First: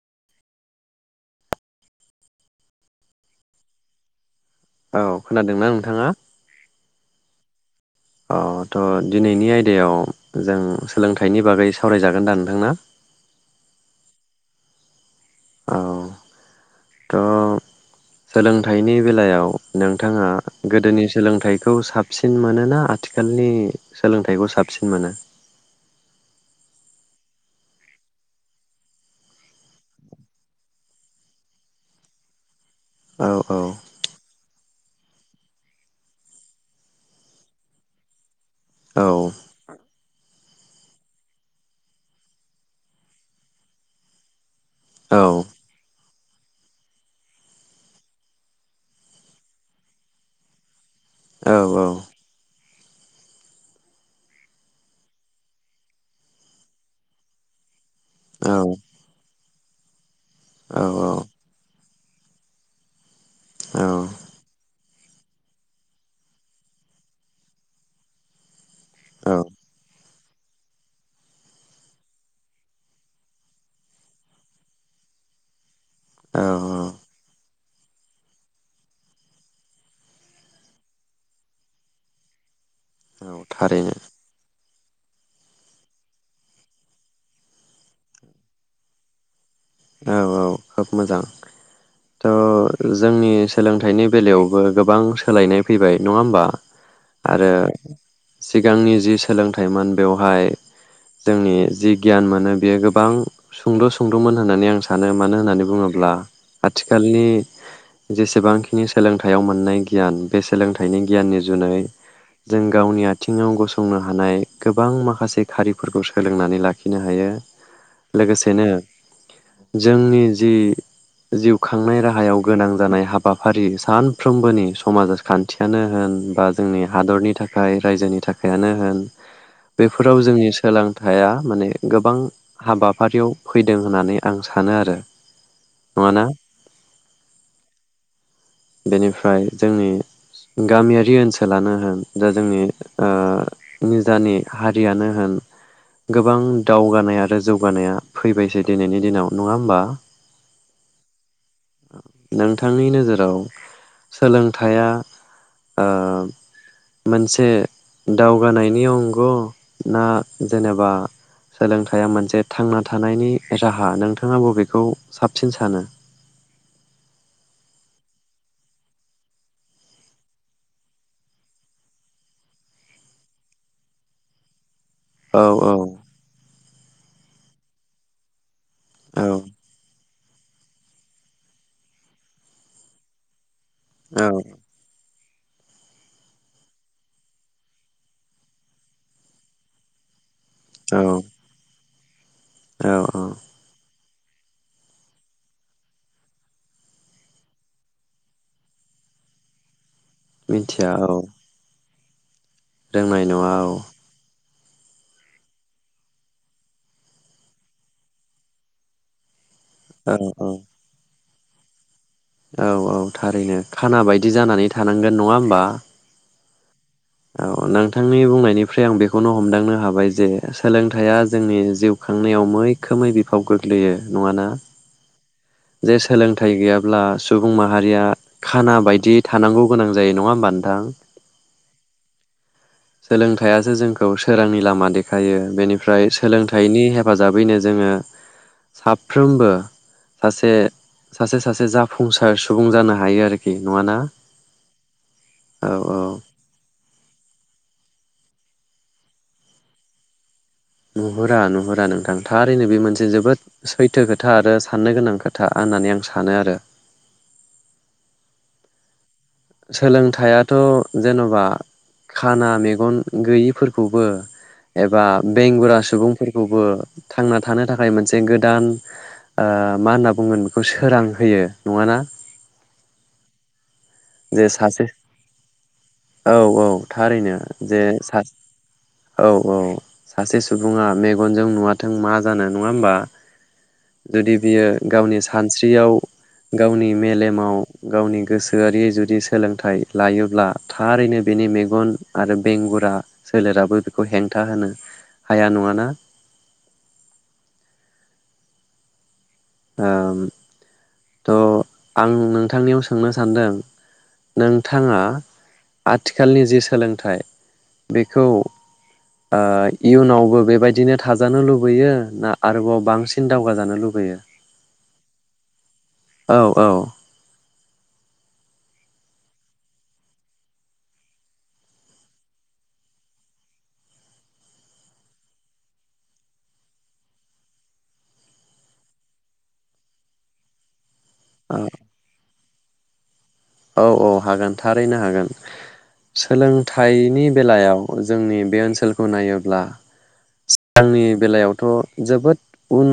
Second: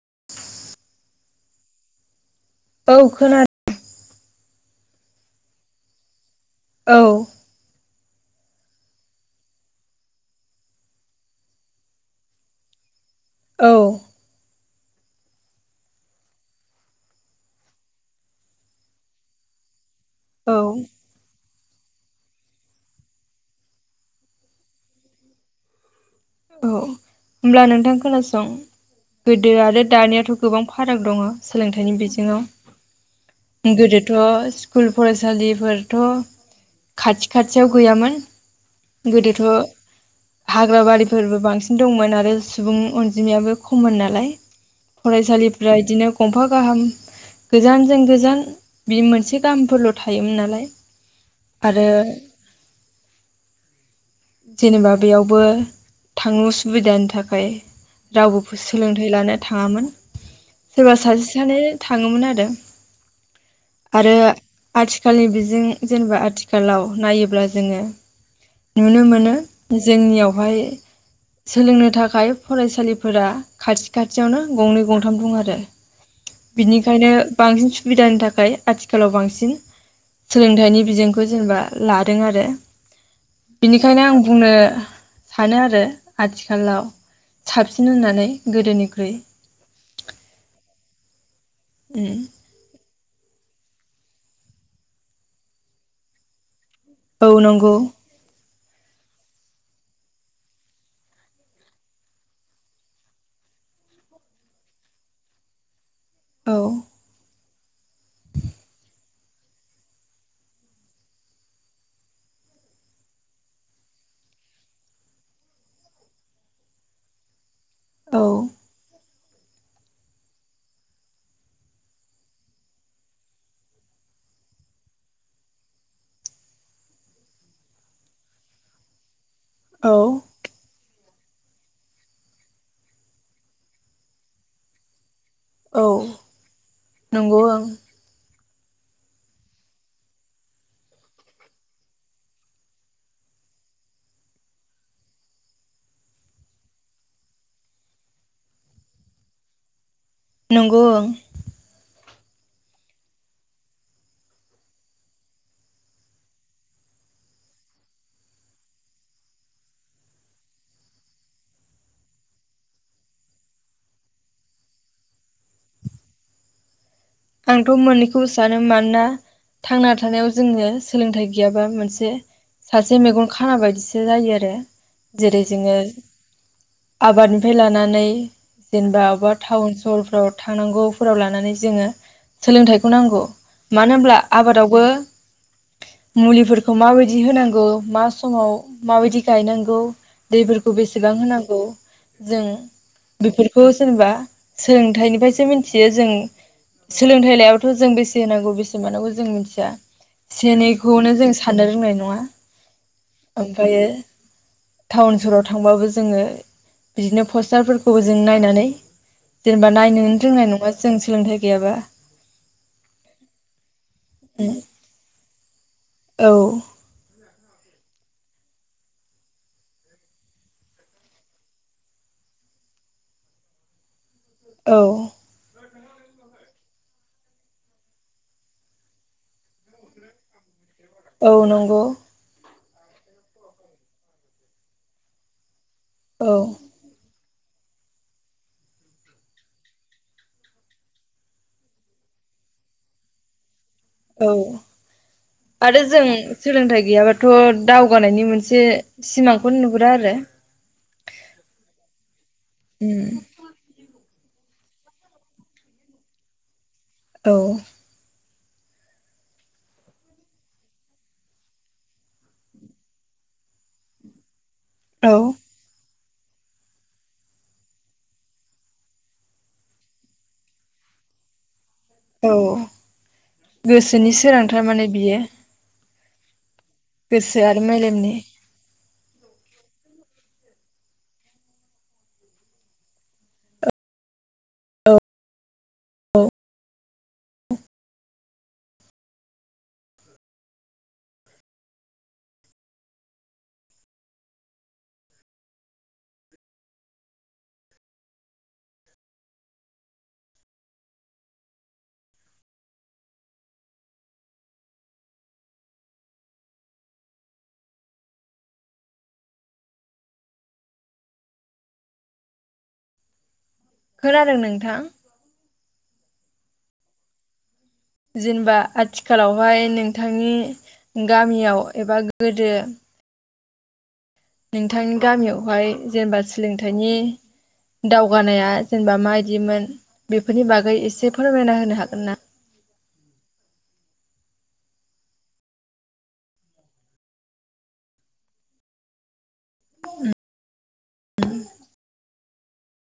[inaudible] औ खोनादों। औ खोनादोंना नोंथाङा? औ अ थ' दिनैनि आयदायाव जों सोलोंथाइनि बागै सावरायजागोन दा नोंथां ना औ औ तो सोलोंथाइनि बेलायाव नोंथाङा औ गोदोनि सोलोंथाइखौ साब साबसिन मोन ना आथिखालनि सोलोंथाइखौ साबसिन मोनो? औ होमब्ला नोंथां खोनासं गोदो आरो दानिथ' गोबां फाराग दङ सोलोंथाइनि औ औ बिजोङाव गोदोथ स स्कुल फरायसालिफोरथ' खाथि खाथियाव गैयामोन औ गोदोथ' हाग्राबारि फोरबो बांसिन दंमोन आरो सुबुं अनजिमायाबो खममोन नालाय औ फरायसालिफ्रा बिदिनो गंफा गाहाम गोजानजों गोजान बि मोनसे गामफोरल' थायोमोन नालाय औ औ आरो जेनेबा बेयावबो थांनो असुबिदानि थाखाय औ रावबो सोलोंथाइ लानो थाङामोन औ सोरबा सासे सानै थाङोमोन आरो औ आरो आथिखालनि बिजों जेनेबा आथिखालाव नायोब्ला जोङो नुनो मोनो औ जोंनियाव बेवहाय सोलोंनो थाखाय फरायसालिफोरा खाथि खाथियावनो गंनै गंथाम दं आरो। औ बिनिखायनो बांसिन सु बिदानि थाखाय आथिखालाव बांसिन सोलोंथाइनि बिजोंखौ जेनेबा लादों आरो। औ थारैनो बिनिखायनो आं बुंनो सानो आरो आथिखालाव साबसिन होननानै गोदोनिख्रुइ उम त' जोंनि सोलोंथाइनि बेलायावबो गोबां सोलायनाय फैबाय नङा होमबा। औ आरो नंगौ सिगांनि जि सोलोंथाइमोन बेवहाय जोंनि जि गियान मोनो बेयो गोबां सुंद'- सुंद'मोन होननानै आं सानो मानो होननानै बुङो ब्ला औ आथिखालनि जेसेबांखिनि सोलोंथाइयाव मोननाय गियान बे सोलोंथाइनि गियाननि जुनै जों गावनि आथिङाव गसंनो हानाय गोबां माखासे खारिफोरखौ सोलोंनानै लाखिनो हायो। औ लोगोसेनो जोंनि जि जिउ खांनाय राहायाव गोनां जानाय हाबाफारि सानफ्रोमबोनि समाज खान्थियानो होन बा जोंनि हादरनि थाखाय रायजोनि थाखायानो होन औ बेफोराव जोंनि सोलों थाया माने गोबां हाबाफारियाव फै दों होननानै आं सानो आरो। औ नङाना नंगौ ओं। बेनिफ्राय जोंनि गामियारि ओनसोलानो होन दा जोंनि निजानि हारियानो होन गोबां दावगानाय आरो जौगानाया फै बायसै दिनैनि दिनाव नङा होमबा। नंगौ ओं नोंथांनि नोजोराव सोलोंथाइया ओ मोनसे दावगानायनि अंग ना जेनेबा सोलोंथाइया मोनसे थांनानै थानायनि राहा नोंथाङा बबेखौ साबसिन सानो? आंथ'मोननैखौबो सानो मानोना थांना थानायाव जोङो सोलोंथाइ गैयाबा मोनसे सासे मेगन खाना बायदिसो जायो आरो। औ जेरै जोङो आबादनिफ्राय लानानै जेनेबा अबबा टाउन सहरफ्राव थांनांगौफोराव लानानै जोङो सोलोंथाइखौ नांगौ। मानो होब्ला औ आबादावबो मुलिफोरखौ माबायदि होनांगौ मा समाव माबायदि गायनांगौ दैफोरखौ औ बेसेबां होनांगौ जों औ औ बेफोरखौ जेनेबा। सोलोंथाइनिफ्रायसो मिथियो जों। सोलोंथाइ लायथ जों बेसे होनांगौ बेसे मोनानांगौ जों मिथिया। मिथिया औ एनैखौनो जों साननो रोंनाय। नङा। रोंनाय नङा औ ओमफ्रायो टाउन सहराव थांबाबो जोङो बिदिनो पस्टारफोरखौबो जों नायनानै। जेनेबा नायनो औ रोंनाय नङा जों सोलोंथाइ। गैयाबा औ-औ थारैनो खाना बायदि जानानै थानांगोन नङा होमबा। औ औ नोंथांनि बुंनायनिफ्राय आं बेखौनो हमदांनो हाबाय जे सोलोंथाइया जोंनि जिउ खांनायाव मैखोमै बिफाव गोग्लैयो। नङा ना औ जे सोलोंथाइ गैयाब्ला सुबुं माहारिया खाना बायदि थानांगौ गोनां जायो नङा होमबा नों औ नंगौ [unintelligible] सोलोंथाइसो जोंखौ सोरांनि लामा देखायो बेनि ओफ्राय औ सोलोंथाइनि हेफाजाब हिसाबैनो जोङो साफ्रोमबो सासे सासे सासे जाफुंसार सुबुं जानो हायो आरोखि। नङाना औ औ आरो औ जों सोलोंथाइ गैयाबाथ' दावगानायनि मोनसे सिमांखौनो नुहुरा आरो। नुहुरा नुहुरा नोंथां थारैनो बे उम मोनसे जोबोद सैथो खोथा आरो साननो गोनां खोथा होननानै आं सानो आरो। औ सोलोंथाइथ' जेन'बा खाना मेगन गैयिफोरखौबो एबा औ बेंगुरा सुबुं फोरखौबो थांना थानो थाखाय मोनसे गोदान मा होनना बुंगोन बेखौ सोरां होयो। नङाना औ गोसोनि जे सोरांथार सासे माने बियो औ औ थारैनो गोसो आरो जे मेलेमनि सासे औ औ सासे सुबुङा मेगनजों नुवाथों मा जानो नङा होमबा जुदि बियो गावनि सानस्रियाव गावनि मेलेमाव गावनि गोसोआरि जुदि सोलोंथाइ लायोब्ला थारैनो बेनि मेगन आरो बेंगुरा सोलेराबो बेखौ हेंथा होनो हाया नङा ना। थ' आं नोंथांनियाव सोंनो सानदों नोंथाङा आथिखालनि जि सोलोंथाइ बेखौ इयुनावबो बेबायदिनो थाजानो लुबैयो ना आरोबाव बांसिन दावगाजानो लुबैयो। खोनादों नोंथां औ औ जेनेबा आथिखालावहाय नोंथांनि गामियाव एबा गोदो नोंथांनि गामियावहाय जेनेबा सोलोंथाइनि दावगानाया जेनेबा मायदिमोन बेफोरनि बागै एसे फोरमायना औ होनो हागोन ना औ औ हागोन थारैनो हागोन सोलोंथाइनि बेलायाव जोंनि बे ओनसोलखौ नायोब्ला आंनि बेलायावथ' जोबोद उन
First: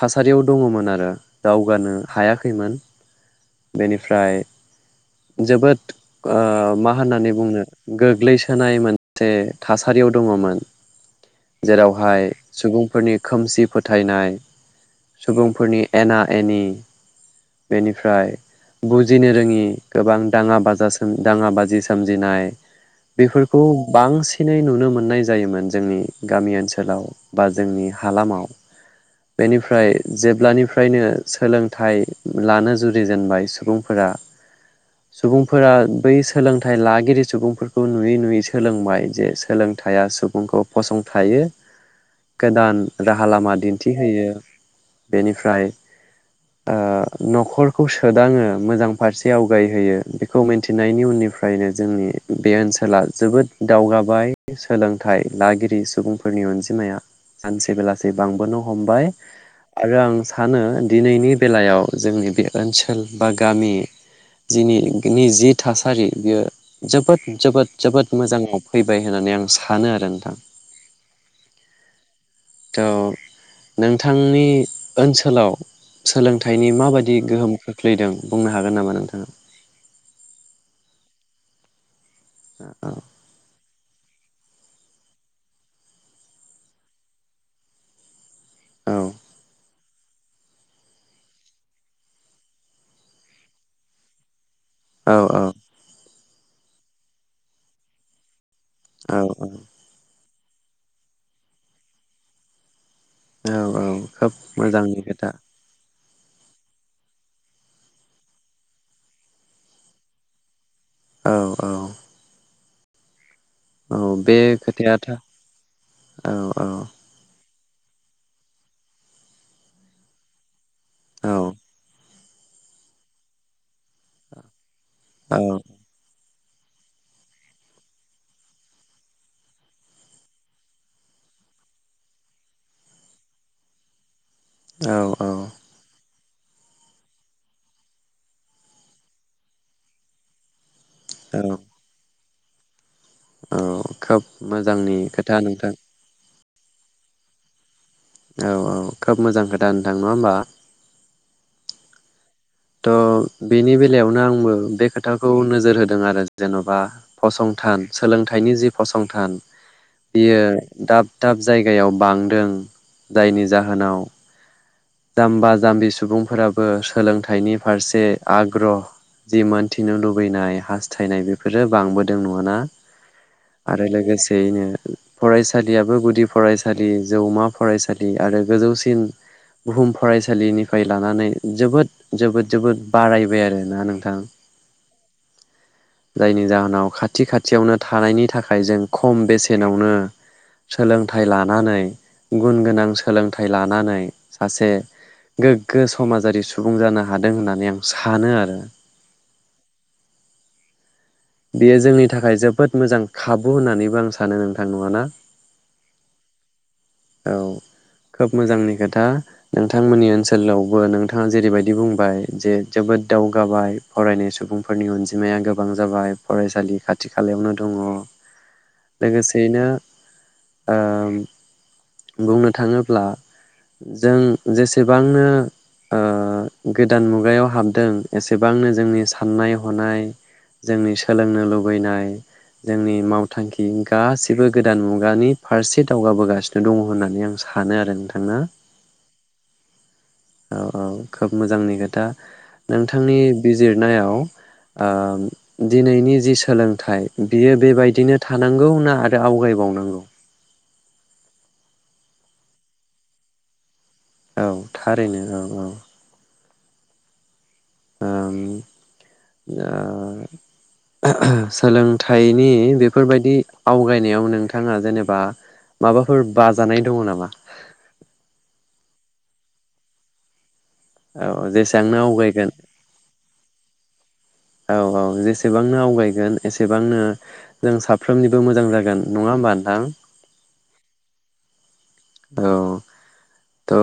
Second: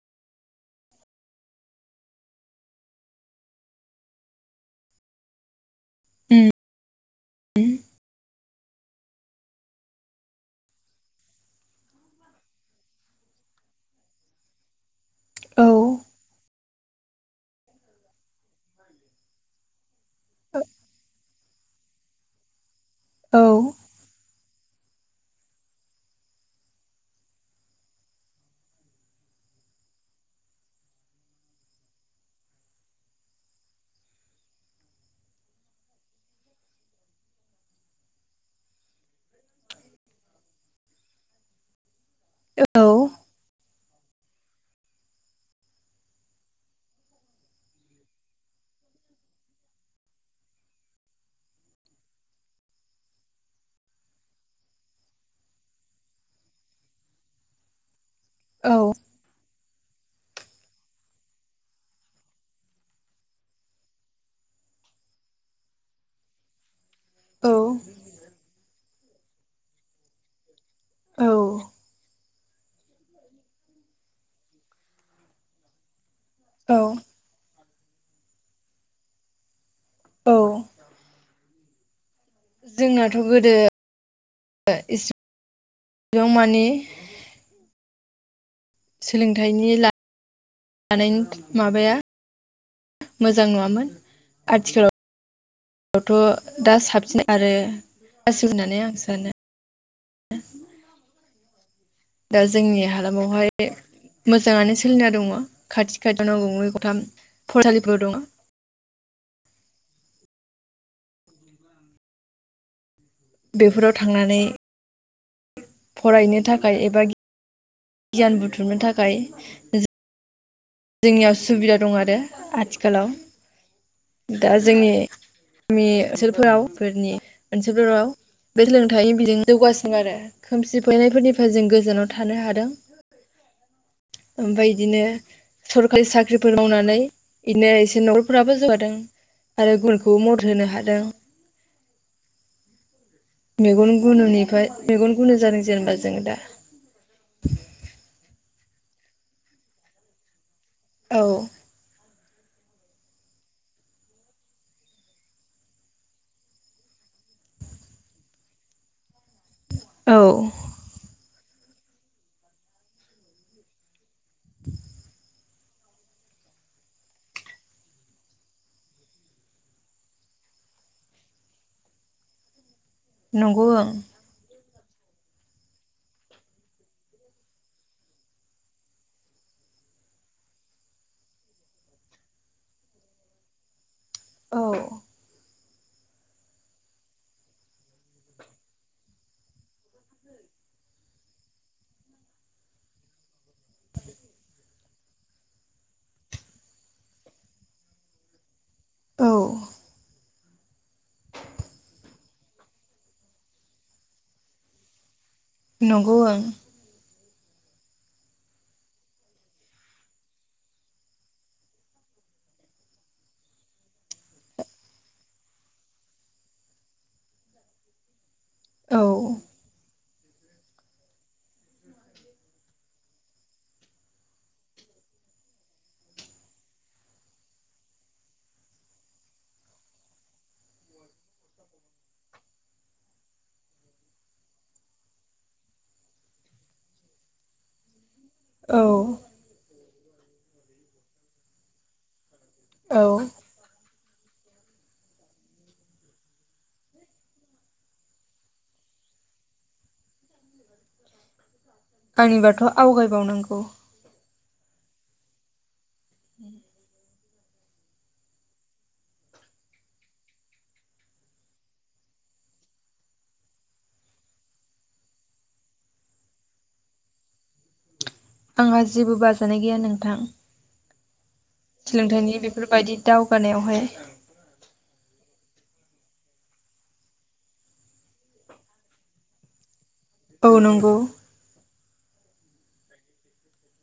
थासारियाव दङमोन आरो दावगानो हायाखैमोन बेनिफ्राय जोबोद ओ मा होननानै बुंनो गोग्लैस होनाय मोनसे थासारियाव दङमोन जेरावहाय सुबुंफोरनि खोमसि फोथायनाय सुबुंफोरनि औ एना एनि बेनिफ्राय बुजिनो रोङि गोबां दाङा बाजा दाङा बाजि सोमजिनाय बेफोरखौ औ बांसिनै नुनो मो ननाय जायोमोन जोंनि गामि ओनसोलाव बा जोंनि हालामाव बेनिफ्राय जेब्लानिफ्रायनो सोलोंथाइ लानो जुरि जेनबाय गोदान औ रा हा लामा दिन्थिहोयो बेनिफ्राय ओ न'खर खौ सोदाङो मोजां फारसे आवगायहोयो बेखौ मिन्थिनायनि उननिफ्रायनो जोंनि बे ओनसोला जोबोद दावगाबाय सोलोंथाइ लागिरि सुबुंफोरनि अनजिमाया सानसे बेला से बांबोनो हमबाय आरो आं सानो दिनैनि बेलायाव जोंनि बे ओनसोल बा गामि जिनि गिनि जि थासारि बियो जोबोद औ जोबोद जोबोद मोजाङाव फैबाय होनानै आं सानो आरो नोथां औ थ' नोंथांनि ओनसोलाव सोलोंथाइनि औ माबादि गोहोम खोख्लैदों बुंनो हागोन नामा नोंथाङा औ औ जोंनाथ' गोदो [inaudible] याव माने औ सोलोंथाइनि ला नायनि माबाया मोजां नुवामोन आथिखालावथ' दा साबसिन आरो [inaudible] होननानै आं औ सानो दा जोंनि [unintelligible] औ हालामावहाय औ खोब मोजाङानो मोजांनि सोलिना दङ खोथा खाथि [unintelligible] गंनै गथाम फरायसालिफोर दङ। औ औ। बेफोराव औ बे थांनानै खोथाया [unintelligible] औ फरायनो औ थाखाय एबा [unintelligible] गायान बुथुमनो थाखाय औ जोंनियाव सुबिदा दं आरो। आथिखालाव दा जोंनि [unintelligible] [unintelligible] फोरनि [unintelligible] बे सोलोंथायाइनि बिजों जौगासिनो आरो खोमसि फैनायफोरनिफ्राय जों गोजानाव थानो हादों। ओमफाय औ इदिनो औ सरखारि साख्रिफोर मावनानै बिनो एसे नखरफोराबो जौगादों आरो गुबुनखौबो मदद होनो हादों। औ। मेगन खोब गुनुनिफ्राय मोजांनि मेगन खोथा गुनु जादों नोंथां जेनेबा जोङो दा [unintelligible] औ औ खोब मोजां खोथा नोंथां नङा होमबा। औ थ' बेनि बेलायावनो आंबो बे खोथाखौ नोजोर होदों आरो जेनबा फसंथान सोलोंथाइनि जि फसंथान औ बियो [unintelligible] दाब जायगायाव बांदों जायनि जाहोनाव [unintelligible] जाम्बा- जाम्बि सुबुंफोराबो सोलोंथाइनि फारसे आग्रह जि मोनथिनो लुबैनाय हास्थायनाय बेफोरो बांबोदों नङाना? नंगौ आरो ओं लोगोसेयैनो फरायसालियाबो गुदि फरायसालि जौमा फरायसालि आरो गोजौसिन बुहुम फरायसालिनिफाय लानानै जोबोद -जोबोद- जोबोद बारायबाय आरोना नोंथां। औ। जायनि जाहोनाव खाथि खाथियावनो थानायनि थाखाय जों खम बेसेनावनो सोलोंथाइ लानानै गुन गोनां सोलोंथाइ [unintelligible] लानानै सासे गोग्गो समाजारि सुबुं जानो हादों होननानै आं सानो आरो। औ। बेयो जोंनि थाखाय जोबोद मोजां खाबु होननानैबो आं सानो नोंथां नङाना? नंगौ ओं। औ खोब मोजांनि खोथा नोंथांमोननि ओनसोलावबो नोंथाङा जेरैबायदि बुंबाय जे जोबोद दावगाबाय फरायनाय सुबुंफोरनि अनजिमाया गोबां जाबाय। फरायसालि खाथि -खालायावनो दङ। ओं औ लोगोसेयैनो ओ बुंनो थाङोब्ला जों जेसेबांनो ओ गोदान मुगायाव हाबदों एसेबांनो जोंनि साननाय- हनाय जोंनि सोलोंनो लुबैनाय जोंनि मावथांखि गासिबो गोदान मुगानि फारसे दावगाबोगासिनो दङ होननानै आं सानो आरो नोंथां। ना औ। औ औ खोब मोजांनि खोथा। औ नोंथांनि बिजिरनायाव आम उम। दिनैनि जि सोलोंथाइ बियो बेबायदिनो थानांगौ ना आरो आवगायबावनांगौ आंनिबाथ आवगायबावनांगौ औ थारैनो औ औ। [inaudible] ओम ओ सोलोंथाइनि बेफोरबायदि आवगायनायाव नोंथाङा जेनेबा माबाफोर बाजानाय दङ नामा। आंहा जेबो बाजानाय गैया नोंथां। औ जेसेबांनो सोलोंथाइनि आवगायगोन बेफोरबायदि दावगानायावहाय। औ औ जेसेबांनो आवगायगोन एसेबांनो जों साफ्रोमनिबो मोजां जागोन नङा होमबा नोंथां। औ नंगौ। औ थ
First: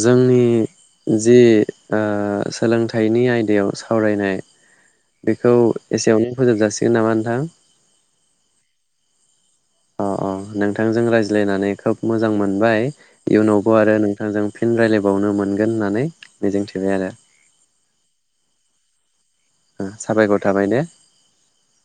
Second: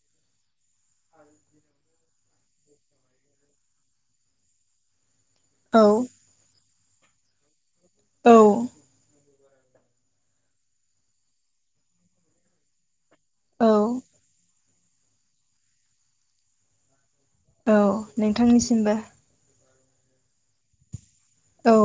जोंनि ओ जि‌ सोलोंथाइनि आयदायाव सावरायनाय बेखौ औ एसेयावनो फोजोबजासिग जेनाबा नोंथां। औ। अ अ नोंथांजों रायज्लायनानै खोब मोजां मोनबाय। औ इयुनावबो आरो नोंथांजों। फिन रायज्लायबावनो मोनगोन होननानै मिजिंथिबाय आरो। औ नोंथांनिसिमबो। साबायखर थाबाय दे। औ।